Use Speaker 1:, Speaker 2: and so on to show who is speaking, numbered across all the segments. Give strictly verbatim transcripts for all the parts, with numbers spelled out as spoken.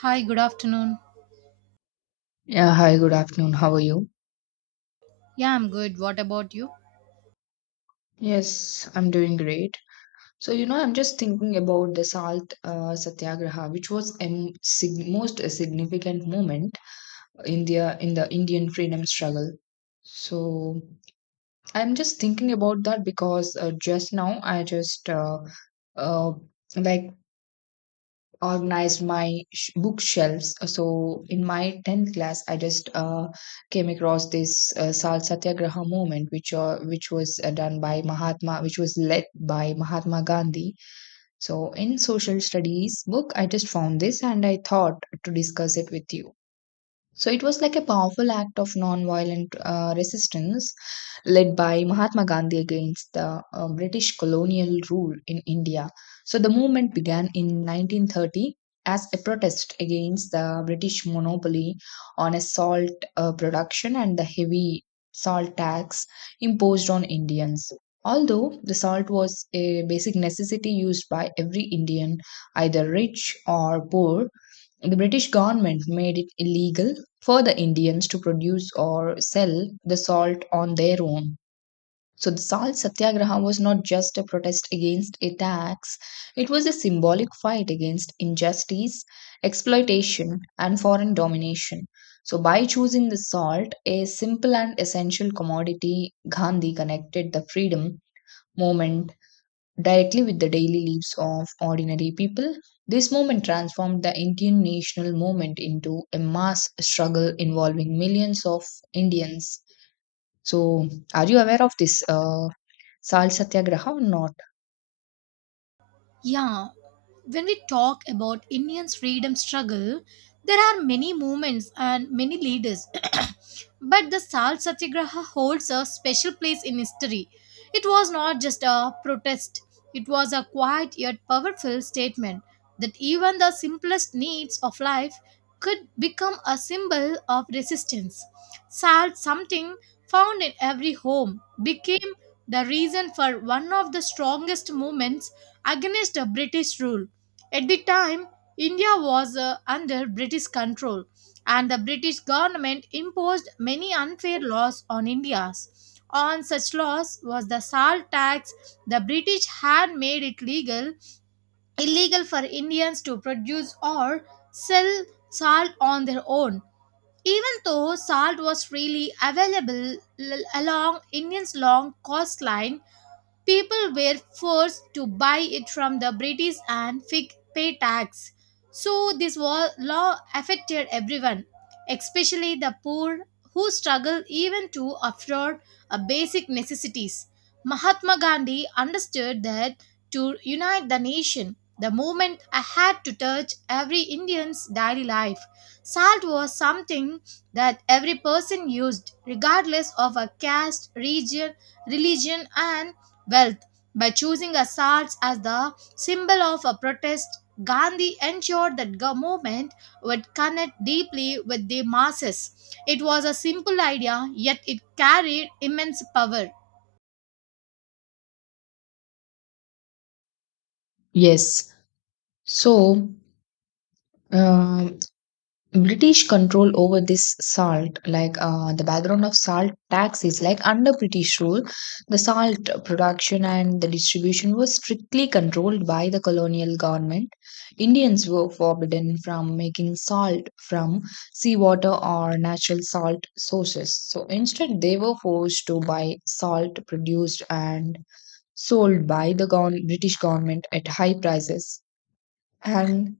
Speaker 1: Hi, good afternoon.
Speaker 2: Yeah, hi, good afternoon. How are you?
Speaker 1: Yeah, I'm good. What about you?
Speaker 2: Yes, I'm doing great. So, you know, I'm just thinking about the Salt uh, Satyagraha, which was a m- sig- most a significant moment in the, in the Indian freedom struggle. So, I'm just thinking about that because uh, just now I just uh, uh, like organized my sh- bookshelves. Uh, So in my tenth class, I just uh, came across this uh, Sal Satyagraha movement, which uh, which was uh, done by Mahatma, which was led by Mahatma Gandhi. So in social studies book, I just found this and I thought to discuss it with you. So it was like a powerful act of non-violent uh, resistance led by Mahatma Gandhi against the uh, British colonial rule in India. So the movement began in nineteen thirty as a protest against the British monopoly on a salt uh, production and the heavy salt tax imposed on Indians. Although the salt was a basic necessity used by every Indian, either rich or poor, the British government made it illegal for the Indians to produce or sell the salt on their own. So the salt satyagraha was not just a protest against a tax, it was a symbolic fight against injustice, exploitation, and foreign domination. So, by choosing the salt, a simple and essential commodity, Gandhi connected the freedom movement directly with the daily lives of ordinary people. This movement transformed the Indian national movement into a mass struggle involving millions of Indians. So, are you aware of this uh, Sal Satyagraha or not?
Speaker 1: Yeah, when we talk about Indians' freedom struggle, there are many movements and many leaders, but the Salt Satyagraha holds a special place in history. It was not just a protest, it was a quiet yet powerful statement that even the simplest needs of life could become a symbol of resistance. Salt, something found in every home, became the reason for one of the strongest movements against the British rule. At the time, India was uh, under British control and the British government imposed many unfair laws on India. On such laws was the salt tax. The British had made it legal illegal for Indians to produce or sell salt on their own. Even though salt was freely available l- along India's long coastline, people were forced to buy it from the British and fig- pay tax. So, this wa- law affected everyone, especially the poor who struggle even to afford a basic necessities. Mahatma Gandhi understood that to unite the nation, the movement had to touch every Indian's daily life. Salt was something that every person used, regardless of a caste, region, religion, and wealth. By choosing assaults as the symbol of a protest, Gandhi ensured that the movement would connect deeply with the masses. It was a simple idea, yet it carried immense power.
Speaker 2: Yes. So, um British control over this salt, like uh, the background of salt tax is like under British rule, the salt production and the distribution was strictly controlled by the colonial government. Indians were forbidden from making salt from seawater or natural salt sources. So instead, they were forced to buy salt produced and sold by the gov- British government at high prices. And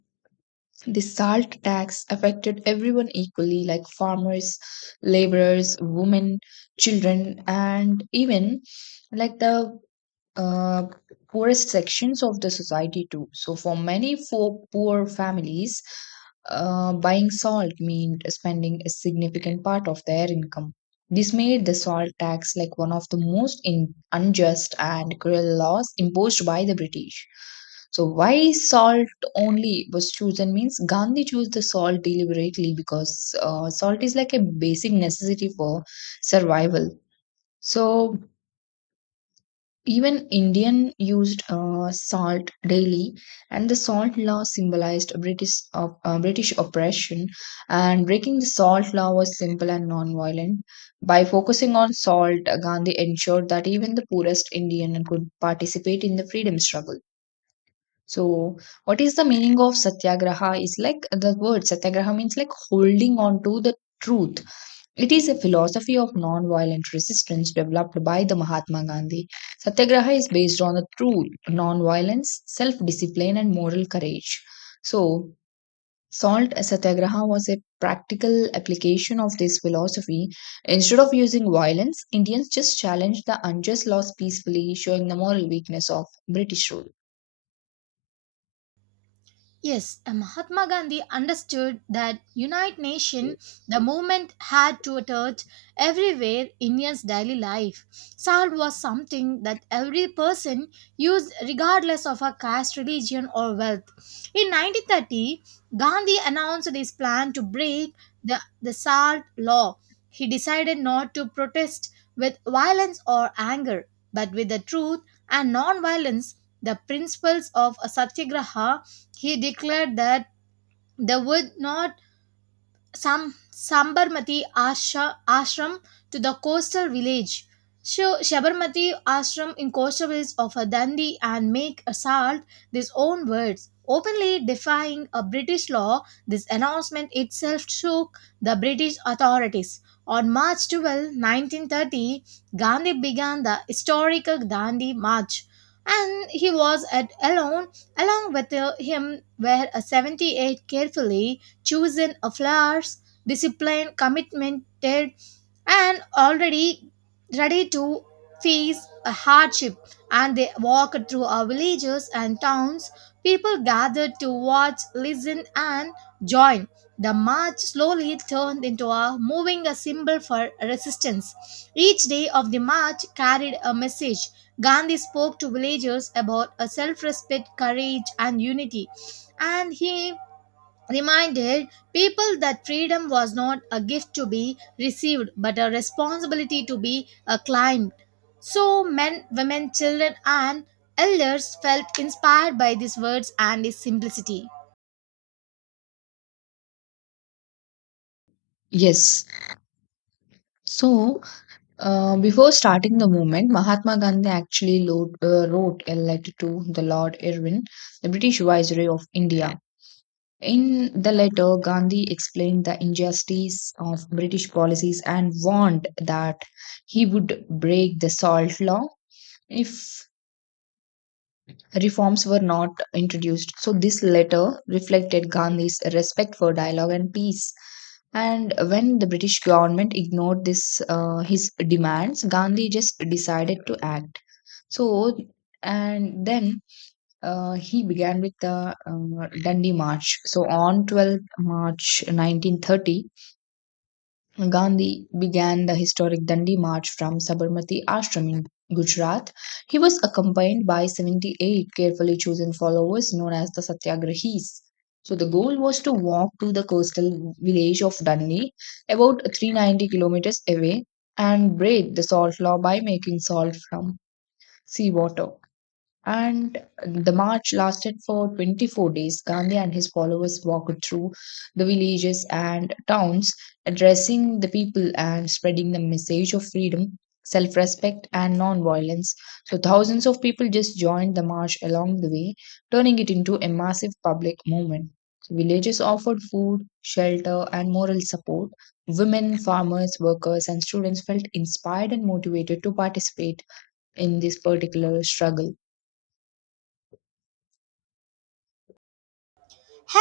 Speaker 2: the salt tax affected everyone equally, like farmers, laborers, women, children, and even like the uh, poorest sections of the society too. So for many for poor families, uh, buying salt meant spending a significant part of their income. This made the salt tax like one of the most in- unjust and cruel laws imposed by the British. So why salt only was chosen means Gandhi chose the salt deliberately because uh, salt is like a basic necessity for survival. So even Indian used uh, salt daily, and the salt law symbolized British op- uh, British oppression. And breaking the salt law was simple and non-violent. By focusing on salt, Gandhi ensured that even the poorest Indian could participate in the freedom struggle. So, what is the meaning of satyagraha? Is like the word satyagraha means like holding on to the truth. It is a philosophy of non-violent resistance developed by the Mahatma Gandhi. Satyagraha is based on the true violence self-discipline, and moral courage. So, Salt Satyagraha was a practical application of this philosophy. Instead of using violence, Indians just challenged the unjust laws peacefully, showing the moral weakness of British rule.
Speaker 1: Yes, uh, Mahatma Gandhi understood that United Nation, the movement had to touch everywhere Indians' daily life. Salt was something that every person used regardless of her caste, religion, or wealth. In nineteen thirty, Gandhi announced his plan to break the, the salt law. He decided not to protest with violence or anger, but with the truth and non-violence, the principles of a satyagraha. He declared that they would not Sam, Sabarmati Ashra, Ashram to the coastal village. So, Sabarmati Ashram in coastal village of a Dandi and make assault these own words, openly defying a British law. This announcement itself shook the British authorities. On March twelfth, nineteen thirty, Gandhi began the historical Dandi March, and he was at alone. Along with uh, him were uh, seventy-eight carefully chosen a flowers, disciplined, committed, and already ready to face a hardship. And they walked through our villages and towns. People gathered to watch, listen, and join. The march slowly turned into a moving a symbol for resistance. Each day of the march carried a message. Gandhi spoke to villagers about a self-respect, courage, and unity, and he reminded people that freedom was not a gift to be received but a responsibility to be uh, climbed. So, men, women, children, and elders felt inspired by these words and its simplicity.
Speaker 2: Yes. So, Uh, before starting the movement, Mahatma Gandhi actually lo- uh, wrote a letter to the Lord Irwin, the British Viceroy of India. In the letter, Gandhi explained the injustice of British policies and warned that he would break the salt law if reforms were not introduced. So, this letter reflected Gandhi's respect for dialogue and peace. And when the British government ignored this uh, his demands, Gandhi just decided to act. So, and then uh, he began with the uh, Dandi March. So, on twelfth March nineteen thirty, Gandhi began the historic Dandi March from Sabarmati Ashram in Gujarat. He was accompanied by seventy-eight carefully chosen followers known as the Satyagrahis. So the goal was to walk to the coastal village of Dandi, about three hundred ninety kilometers away, and break the salt law by making salt from seawater. And the march lasted for twenty-four days. Gandhi and his followers walked through the villages and towns, addressing the people and spreading the message of freedom, self respect, and non violence. So, thousands of people just joined the march along the way, turning it into a massive public movement. Villages offered food, shelter, and moral support. Women, farmers, workers, and students felt inspired and motivated to participate in this particular struggle.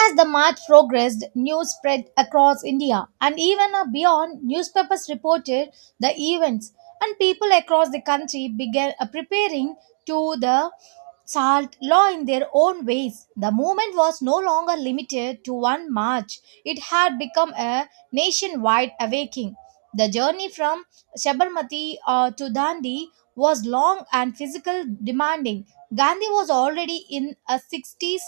Speaker 1: As the march progressed, news spread across India and even uh, beyond. Newspapers reported the events, and people across the country began uh, preparing to the salt law in their own ways. The movement was no longer limited to one march, it had become a nationwide awakening. The journey from Sabarmati uh, to Dandi was long and physical demanding. Gandhi was already in his sixties.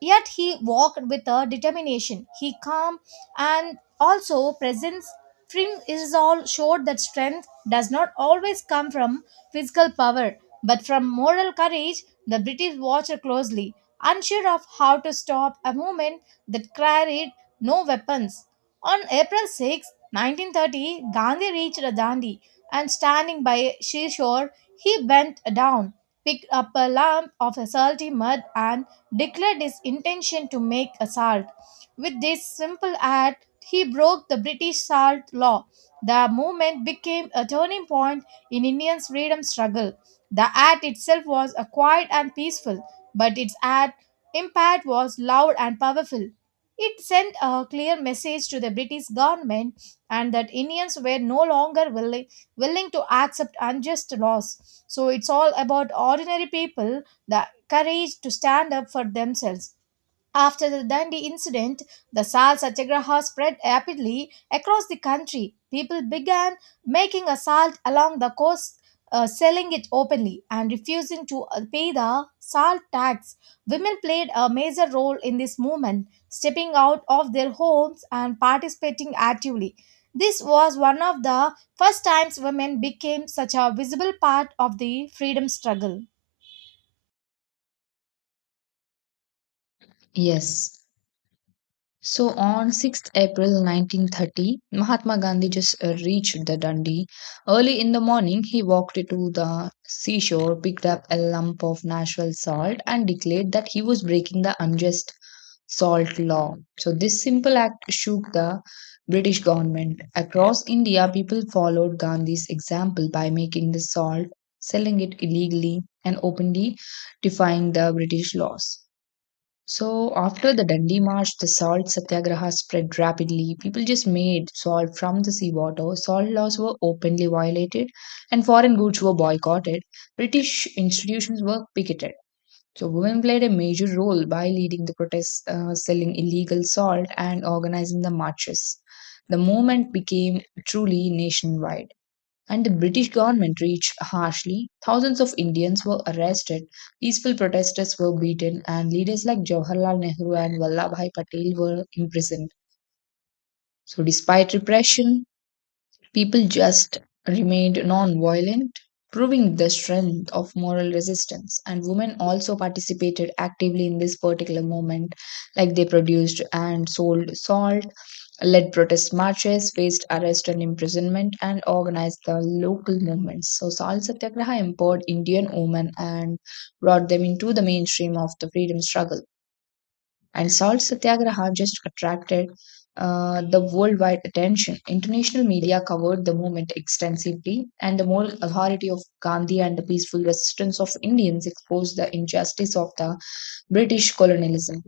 Speaker 1: Yet he walked with a determination. He calm and also presence trim is all showed that strength does not always come from physical power, but from moral courage. The British watched closely, unsure of how to stop a movement that carried no weapons. On April sixth, nineteen thirty, Gandhi reached Dandi and standing by sea shore, he bent down, picked up a lump of salty mud and declared his intention to make assault. With this simple act, he broke the British salt law. The movement became a turning point in India's freedom struggle. The act itself was a quiet and peaceful, but its act impact was loud and powerful. It sent a clear message to the British government and that Indians were no longer willing, willing to accept unjust laws. So it's all about ordinary people. The courage to stand up for themselves. After the Dandi incident, the Sal Satyagraha spread rapidly across the country. People began making a salt along the coast, uh, selling it openly, and refusing to uh, pay the salt tax. Women played a major role in this movement, stepping out of their homes and participating actively. This was one of the first times women became such a visible part of the freedom struggle.
Speaker 2: Yes. So on sixth April nineteen thirty, Mahatma Gandhi just uh, reached the Dundee. Early in the morning, he walked to the seashore, picked up a lump of natural salt, and declared that he was breaking the unjust salt law. So this simple act shook the British government. Across India, people followed Gandhi's example by making the salt, selling it illegally, and openly defying the British laws. So after the Dandi March, the salt satyagraha spread rapidly. People just made salt from the seawater. Salt laws were openly violated, and foreign goods were boycotted. British institutions were picketed. So women played a major role by leading the protests, uh, selling illegal salt, and organizing the marches. The movement became truly nationwide and the British government reached harshly. Thousands of Indians were arrested, peaceful protesters were beaten, and leaders like Jawaharlal Nehru and Vallabhai Patel were imprisoned. So, despite repression, people just remained non-violent, proving the strength of moral resistance. And women also participated actively in this particular movement, like they produced and sold salt, led protest marches, faced arrest and imprisonment, and organized the local movements. So, Salt Satyagraha empowered Indian women and brought them into the mainstream of the freedom struggle. And Salt Satyagraha just attracted uh, the worldwide attention. International media covered the movement extensively, and the moral authority of Gandhi and the peaceful resistance of Indians exposed the injustice of the British colonialism.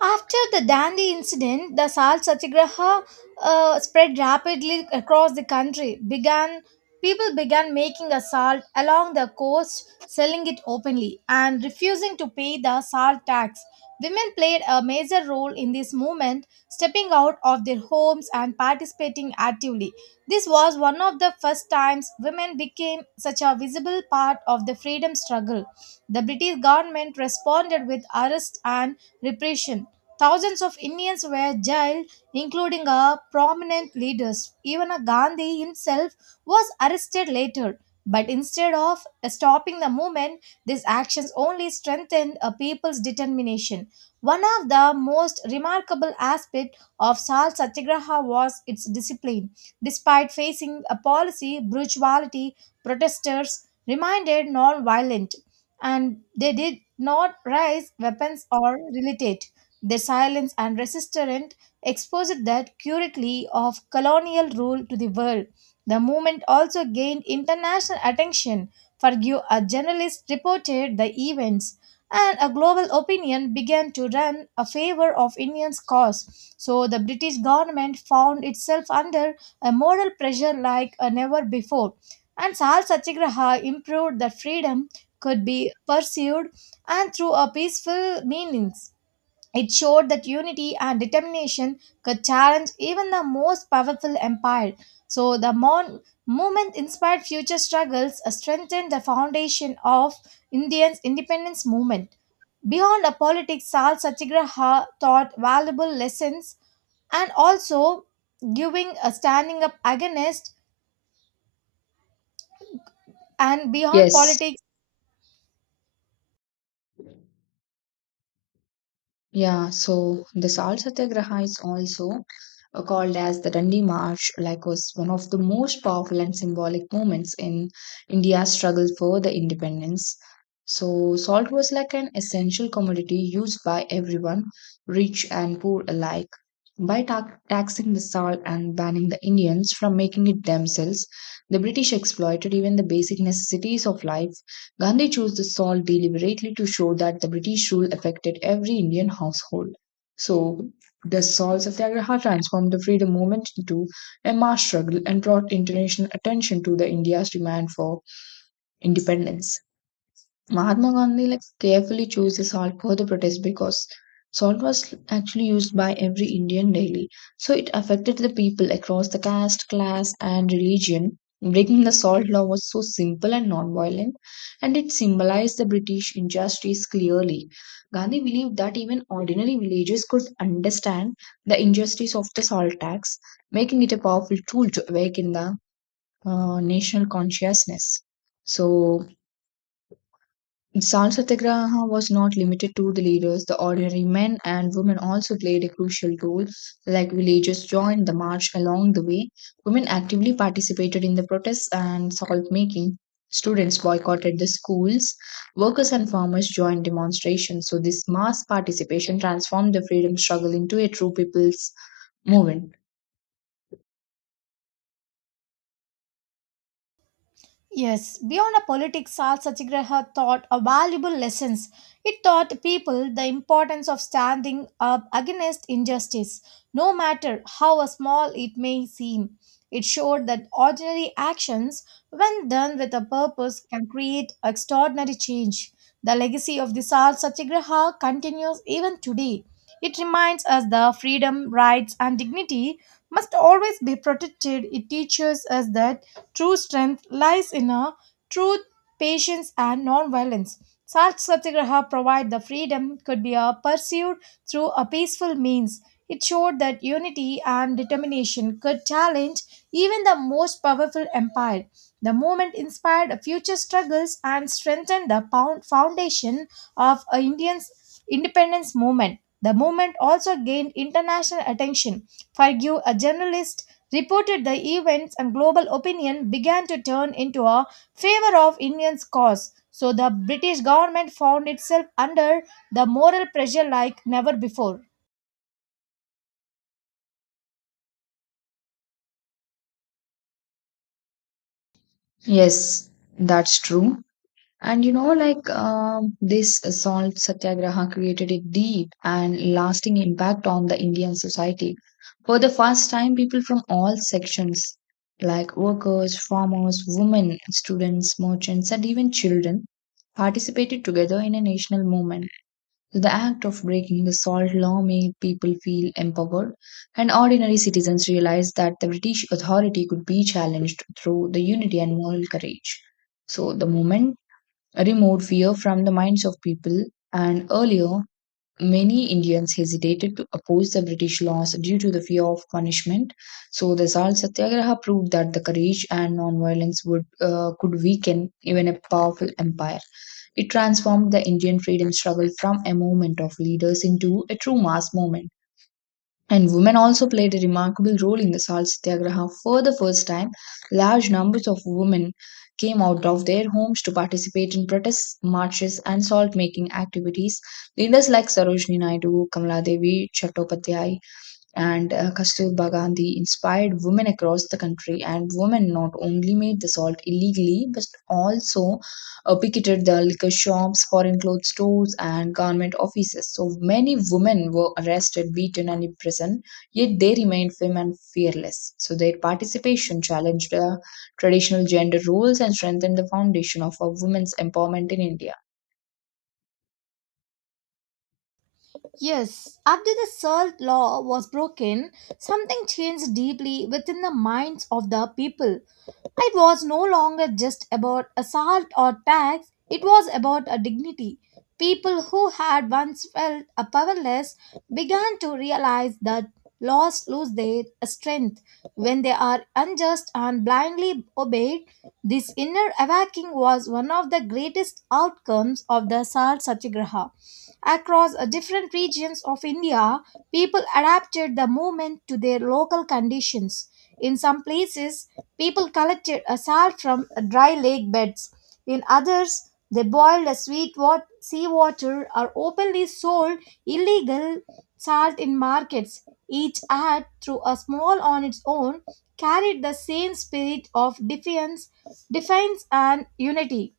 Speaker 1: After the Dandi incident, the Salt Satyagraha uh, spread rapidly across the country. Began People began making a salt along the coast, selling it openly, and refusing to pay the salt tax. Women played a major role in this movement, stepping out of their homes and participating actively. This was one of the first times women became such a visible part of the freedom struggle. The British government responded with arrest and repression. Thousands of Indians were jailed, including a prominent leaders. Even a Gandhi himself was arrested later. But instead of stopping the movement, these actions only strengthened a people's determination. One of the most remarkable aspects of Salt Satyagraha was its discipline. Despite facing a policy brutality, protesters remained non-violent, and they did not raise weapons or retaliate. Their silence and resistance exposed that curiously of colonial rule to the world. The movement also gained international attention. Forgue, a journalist, reported the events, and a global opinion began to run a favor of Indians' cause. So the British government found itself under a moral pressure like uh, never before. And Sal Satyagraha improved that freedom could be pursued and through a peaceful meanings. It showed that unity and determination could challenge even the most powerful empire. So the mon- movement inspired future struggles, uh, strengthened the foundation of India's independence movement. Beyond the politics, Sal Satyagraha taught valuable lessons and also giving a standing up against and beyond
Speaker 2: Yes,
Speaker 1: politics.
Speaker 2: yeah, so the Salt Satyagraha is also uh, called as the Dandi March, like was one of the most powerful and symbolic moments in India's struggle for the independence. So salt was like an essential commodity used by everyone, rich and poor alike. By ta- taxing the salt and banning the Indians from making it themselves, the British exploited even the basic necessities of life. Gandhi chose this salt deliberately to show that the British rule affected every Indian household. So, the Salt Satyagraha transformed the freedom movement into a mass struggle and brought international attention to the India's demand for independence. Mahatma Gandhi like carefully chose the salt for the protest because salt was actually used by every Indian daily. So it affected the people across the caste, class, and religion. Breaking the salt law was so simple and non-violent, and it symbolized the British injustice clearly. Gandhi believed that even ordinary villagers could understand the injustice of the salt tax, making it a powerful tool to awaken the uh, national consciousness. So Sal Satyagraha was not limited to the leaders, the ordinary men and women also played a crucial role. Like villagers joined the march along the way, women actively participated in the protests and salt making. Students boycotted the schools, workers and farmers joined demonstrations. So, this mass participation transformed the freedom struggle into a true people's movement.
Speaker 1: Yes, beyond a politics, Sal Satyagraha taught a valuable lessons. It taught people the importance of standing up against injustice, no matter how small it may seem. It showed that ordinary actions, when done with a purpose, can create extraordinary change. The legacy of the Sal Satyagraha continues even today. It reminds us that freedom, rights, and dignity must always be protected. It teaches us that true strength lies in a truth, patience, and non-violence. Such satyagraha provide the freedom could be uh, pursued through a peaceful means. It showed that unity and determination could challenge even the most powerful empire. The movement inspired future struggles and strengthened the pound- foundation of uh, Indian's independence movement. The movement also gained international attention. Forgive a journalist reported the events and global opinion began to turn into a favor of Indians' cause. So the British government found itself under the moral pressure like never before.
Speaker 2: Yes, that's true. And you know, like um, this salt satyagraha created a deep and lasting impact on the Indian society. For the first time, people from all sections, like workers, farmers, women, students, merchants, and even children, participated together in a national movement. The act of breaking the salt law made people feel empowered, and ordinary citizens realized that the British authority could be challenged through the unity and moral courage. So the moment removed fear from the minds of people, and earlier many Indians hesitated to oppose the British laws due to the fear of punishment. So the Salt Satyagraha proved that the courage and non-violence would uh, could weaken even a powerful empire. It transformed the Indian freedom struggle from a movement of leaders into a true mass movement and women also played a remarkable role in the Salt Satyagraha. For the first time, large numbers of women came out of their homes to participate in protest marches and salt making activities. Leaders like Sarojini Naidu, Kamala Devi, Chattopadhyay, and uh, Kasturba Gandhi inspired women across the country, and women not only made the salt illegally but also uh, picketed the liquor shops, foreign clothes stores, and government offices. So many women were arrested, beaten, and imprisoned, yet they remained firm and fearless. So their participation challenged uh, traditional gender roles and strengthened the foundation of a women's empowerment in India.
Speaker 1: Yes, after the salt law was broken, something changed deeply within the minds of the people. It was no longer just about assault or tax, it was about a dignity. People who had once felt a powerless began to realize that laws lose their strength when they are unjust and blindly obeyed. This inner awakening was one of the greatest outcomes of the Salt Satyagraha. Across uh, different regions of India, people adapted the movement to their local conditions. In some places, people collected a salt from uh, dry lake beds. In others, they boiled a sweet wat- seawater or openly sold illegal salt in markets. Each act, through a small on its own, carried the same spirit of defiance, defiance and unity.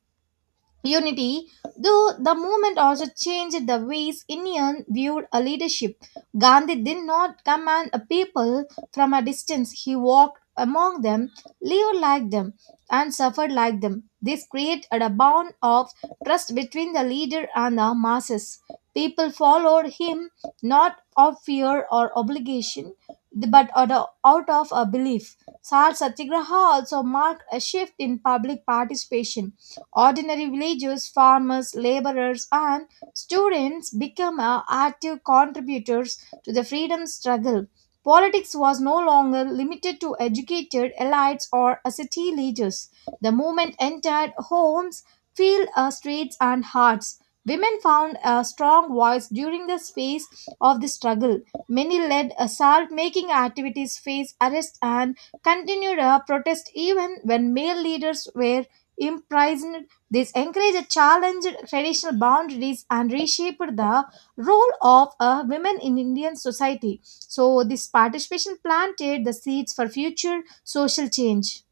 Speaker 1: Unity, though the movement also changed the ways Indians viewed a leadership. Gandhi did not command a people from a distance. He walked among them, lived like them, and suffered like them. This created a bond of trust between the leader and the masses. People followed him not of fear or obligation, but out of out of a belief. Salt Satyagraha also marked a shift in public participation. Ordinary villagers, farmers, laborers, and students became uh, active contributors to the freedom struggle. Politics was no longer limited to educated elites or uh, city leaders. The movement entered homes, fields, uh, streets, and hearts. Women found a strong voice during the phase of the struggle. Many led assault making activities, faced arrest, and continued a protest even when male leaders were imprisoned. This encouraged, challenged traditional boundaries and reshaped the role of uh, women in Indian society. So, this participation planted the seeds for future social change.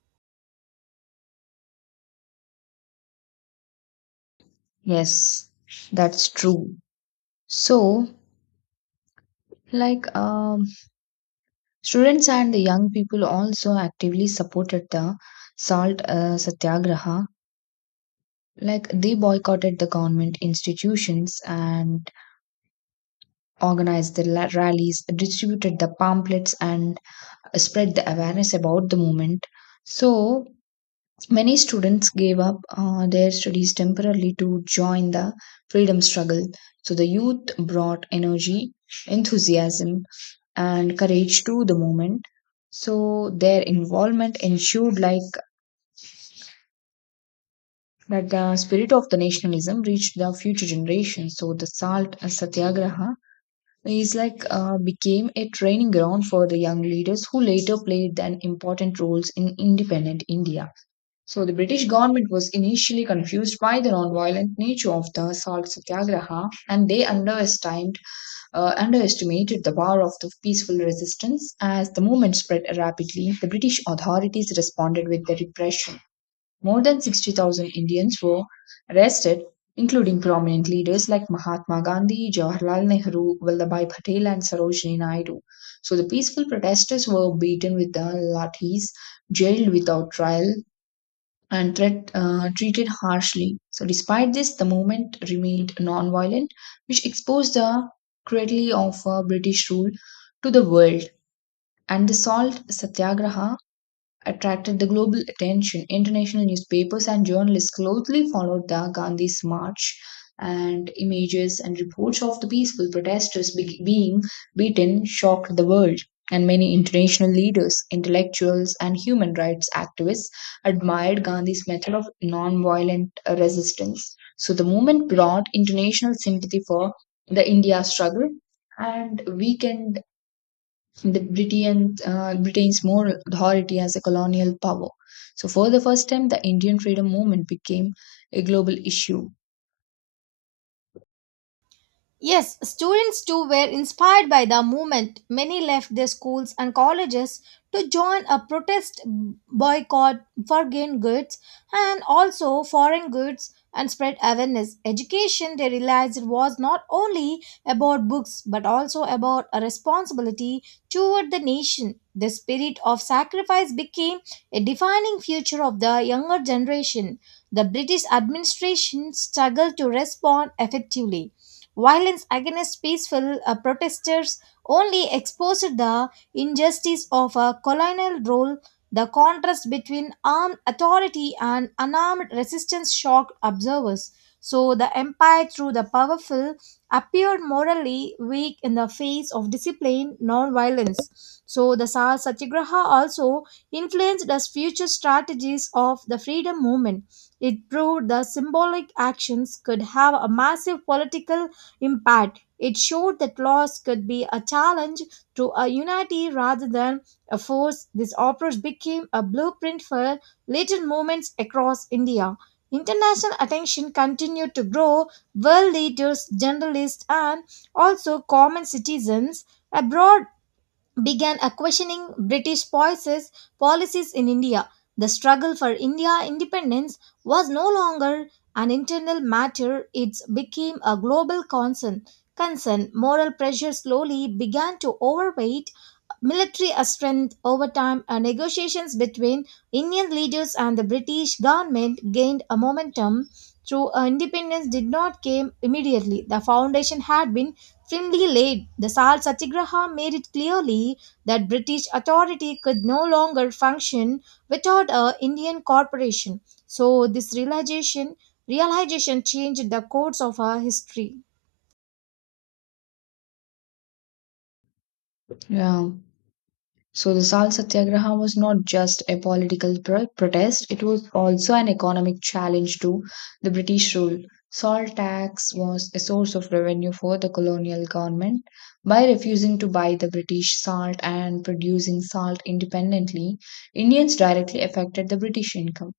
Speaker 2: Yes, that's true. So, like, um, Students and the young people also actively supported the salt uh, satyagraha. Like they boycotted the government institutions and organized the la- rallies, distributed the pamphlets, and spread the awareness about the movement. So many students gave up uh, their studies temporarily to join the freedom struggle. So the youth brought energy, enthusiasm, and courage to the moment. So their involvement ensured like that the spirit of the nationalism reached the future generations. So the Salt Satyagraha is like uh, became a training ground for the young leaders who later played an important roles in independent India. So the British government was initially confused by the non-violent nature of the Salt Satyagraha and they underestimated uh, underestimated the power of the peaceful resistance. As the movement spread rapidly, the British authorities responded with the repression. More than sixty thousand Indians were arrested, including prominent leaders like Mahatma Gandhi, Jawaharlal Nehru, Vallabhbhai Patel, and Sarojini Naidu. So the peaceful protesters were beaten with the lathis, jailed without trial, and threat, uh, treated harshly. So, despite this, the movement remained non-violent, which exposed the cruelty of uh, British rule to the world. And the salt satyagraha attracted the global attention. International newspapers and journalists closely followed the Gandhi's march, and images and reports of the peaceful protesters be- being beaten shocked the world. And many international leaders, intellectuals, and human rights activists admired Gandhi's method of nonviolent uh, resistance. So the movement brought international sympathy for the India struggle and weakened the Britain, uh, Britain's more authority as a colonial power. So, for the first time, the Indian freedom movement became a global issue.
Speaker 1: Yes, students too were inspired by the movement. Many left their schools and colleges to join a protest boycott foreign goods and also foreign goods and spread awareness. Education, they realized, was not only about books but also about a responsibility toward the nation. The spirit of sacrifice became a defining feature of the younger generation. The British administration struggled to respond effectively. Violence against peaceful uh, protesters only exposed the injustice of a colonial rule. The contrast between armed authority and unarmed resistance shocked observers. So the empire, through the powerful, appeared morally weak in the face of disciplined non-violence. So the Sar Satyagraha also influenced the future strategies of the freedom movement. It proved the symbolic actions could have a massive political impact. It showed that laws could be a challenge to a unity rather than a force. This approach became a blueprint for later movements across India. International attention continued to grow. World leaders, journalists, and also common citizens abroad began a questioning British policies, policies in India. The struggle for India independence was no longer an internal matter, it became a global concern. Concern moral pressure slowly began to overweight military strength over time. Uh, negotiations between Indian leaders and the British government gained a momentum through uh, independence did not come immediately. The foundation had been firmly laid. The Salt Satyagraha made it clearly that British authority could no longer function without a Indian corporation. So this realization realization changed the course of our history.
Speaker 2: Yeah. So, the Salt Satyagraha was not just a political pro- protest, it was also an economic challenge to the British rule. Salt tax was a source of revenue for the colonial government. By refusing to buy the British salt and producing salt independently, Indians directly affected the British income.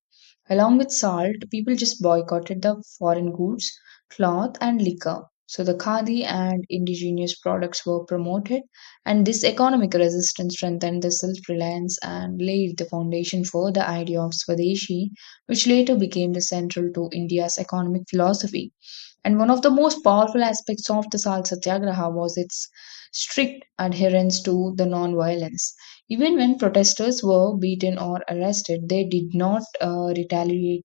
Speaker 2: Along with salt, people just boycotted the foreign goods, cloth, and liquor. So the khadi and indigenous products were promoted, and this economic resistance strengthened the self reliance and laid the foundation for the idea of Swadeshi, which later became the central to India's economic philosophy. And one of the most powerful aspects of the Salt Satyagraha was its strict adherence to the non-violence. Even when protesters were beaten or arrested, they did not uh, retaliate.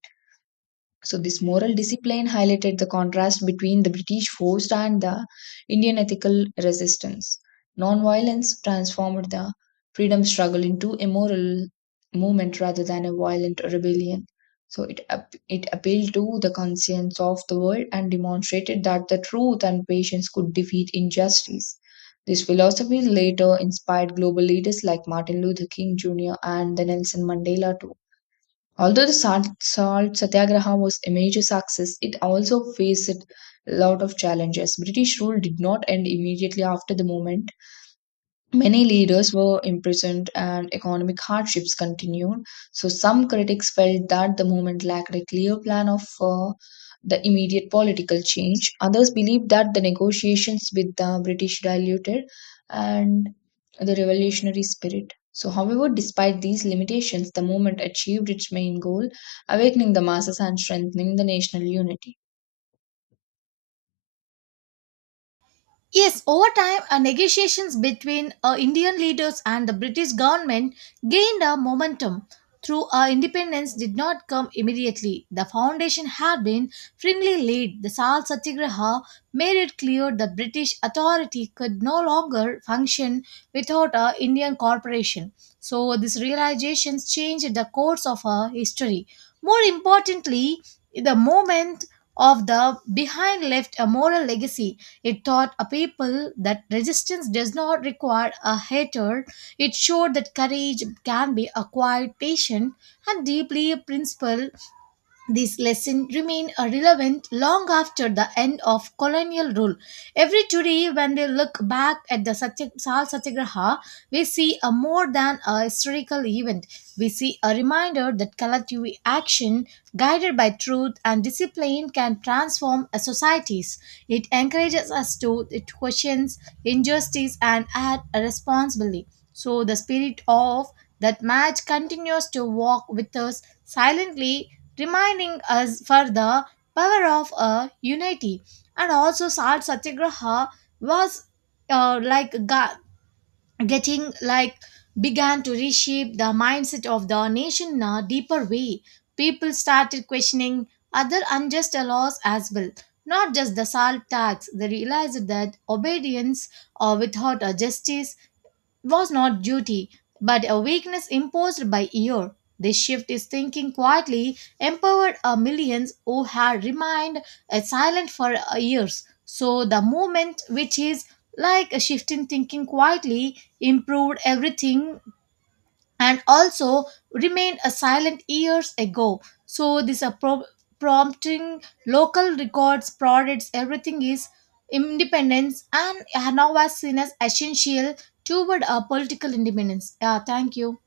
Speaker 2: So, this moral discipline highlighted the contrast between the British force and the Indian ethical resistance. Nonviolence transformed the freedom struggle into a moral movement rather than a violent rebellion. So, it, ap- it appealed to the conscience of the world and demonstrated that the truth and patience could defeat injustice. This philosophy later inspired global leaders like Martin Luther King Junior and the Nelson Mandela to. Although the salt, salt satyagraha was a major success, it also faced a lot of challenges. British rule did not end immediately after the movement. Many leaders were imprisoned and economic hardships continued. So, some critics felt that the movement lacked a clear plan of uh, the immediate political change. Others believed that the negotiations with the British diluted and the revolutionary spirit. So, however, despite these limitations, the movement achieved its main goal, awakening the masses and strengthening the national unity.
Speaker 1: Yes, over time, uh, negotiations between uh, Indian leaders and the British government gained a momentum. Through our independence did not come immediately. The foundation had been firmly laid. The Salt Satyagraha made it clear the British authority could no longer function without a Indian corporation. So these realizations changed the course of our history. More importantly, the movement of the behind left a moral legacy. It taught a people that resistance does not require a hatred. It showed that courage can be acquired patient and deeply principled. These lessons remain uh, relevant long after the end of colonial rule. Every today, when we look back at the Satya- Sal Satyagraha, we see a more than a historical event. We see a reminder that collective action, guided by truth and discipline, can transform a societies. It encourages us to it questions injustice and act responsibly. So the spirit of that match continues to walk with us silently reminding us for the power of uh, unity. And also, Salt Satyagraha was uh, like ga- getting like began to reshape the mindset of the nation in a deeper way. People started questioning other unjust laws as well, not just the salt tax. They realized that obedience or without a justice was not duty, but a weakness imposed by year. This shift is thinking quietly empowered a millions who had remained uh, silent for uh, years. So the movement, which is like a shift in thinking quietly, improved everything and also remained a silent years ago. So this a pro- prompting local records, products, everything is independence and now was seen as essential toward a political independence. Yeah, thank you.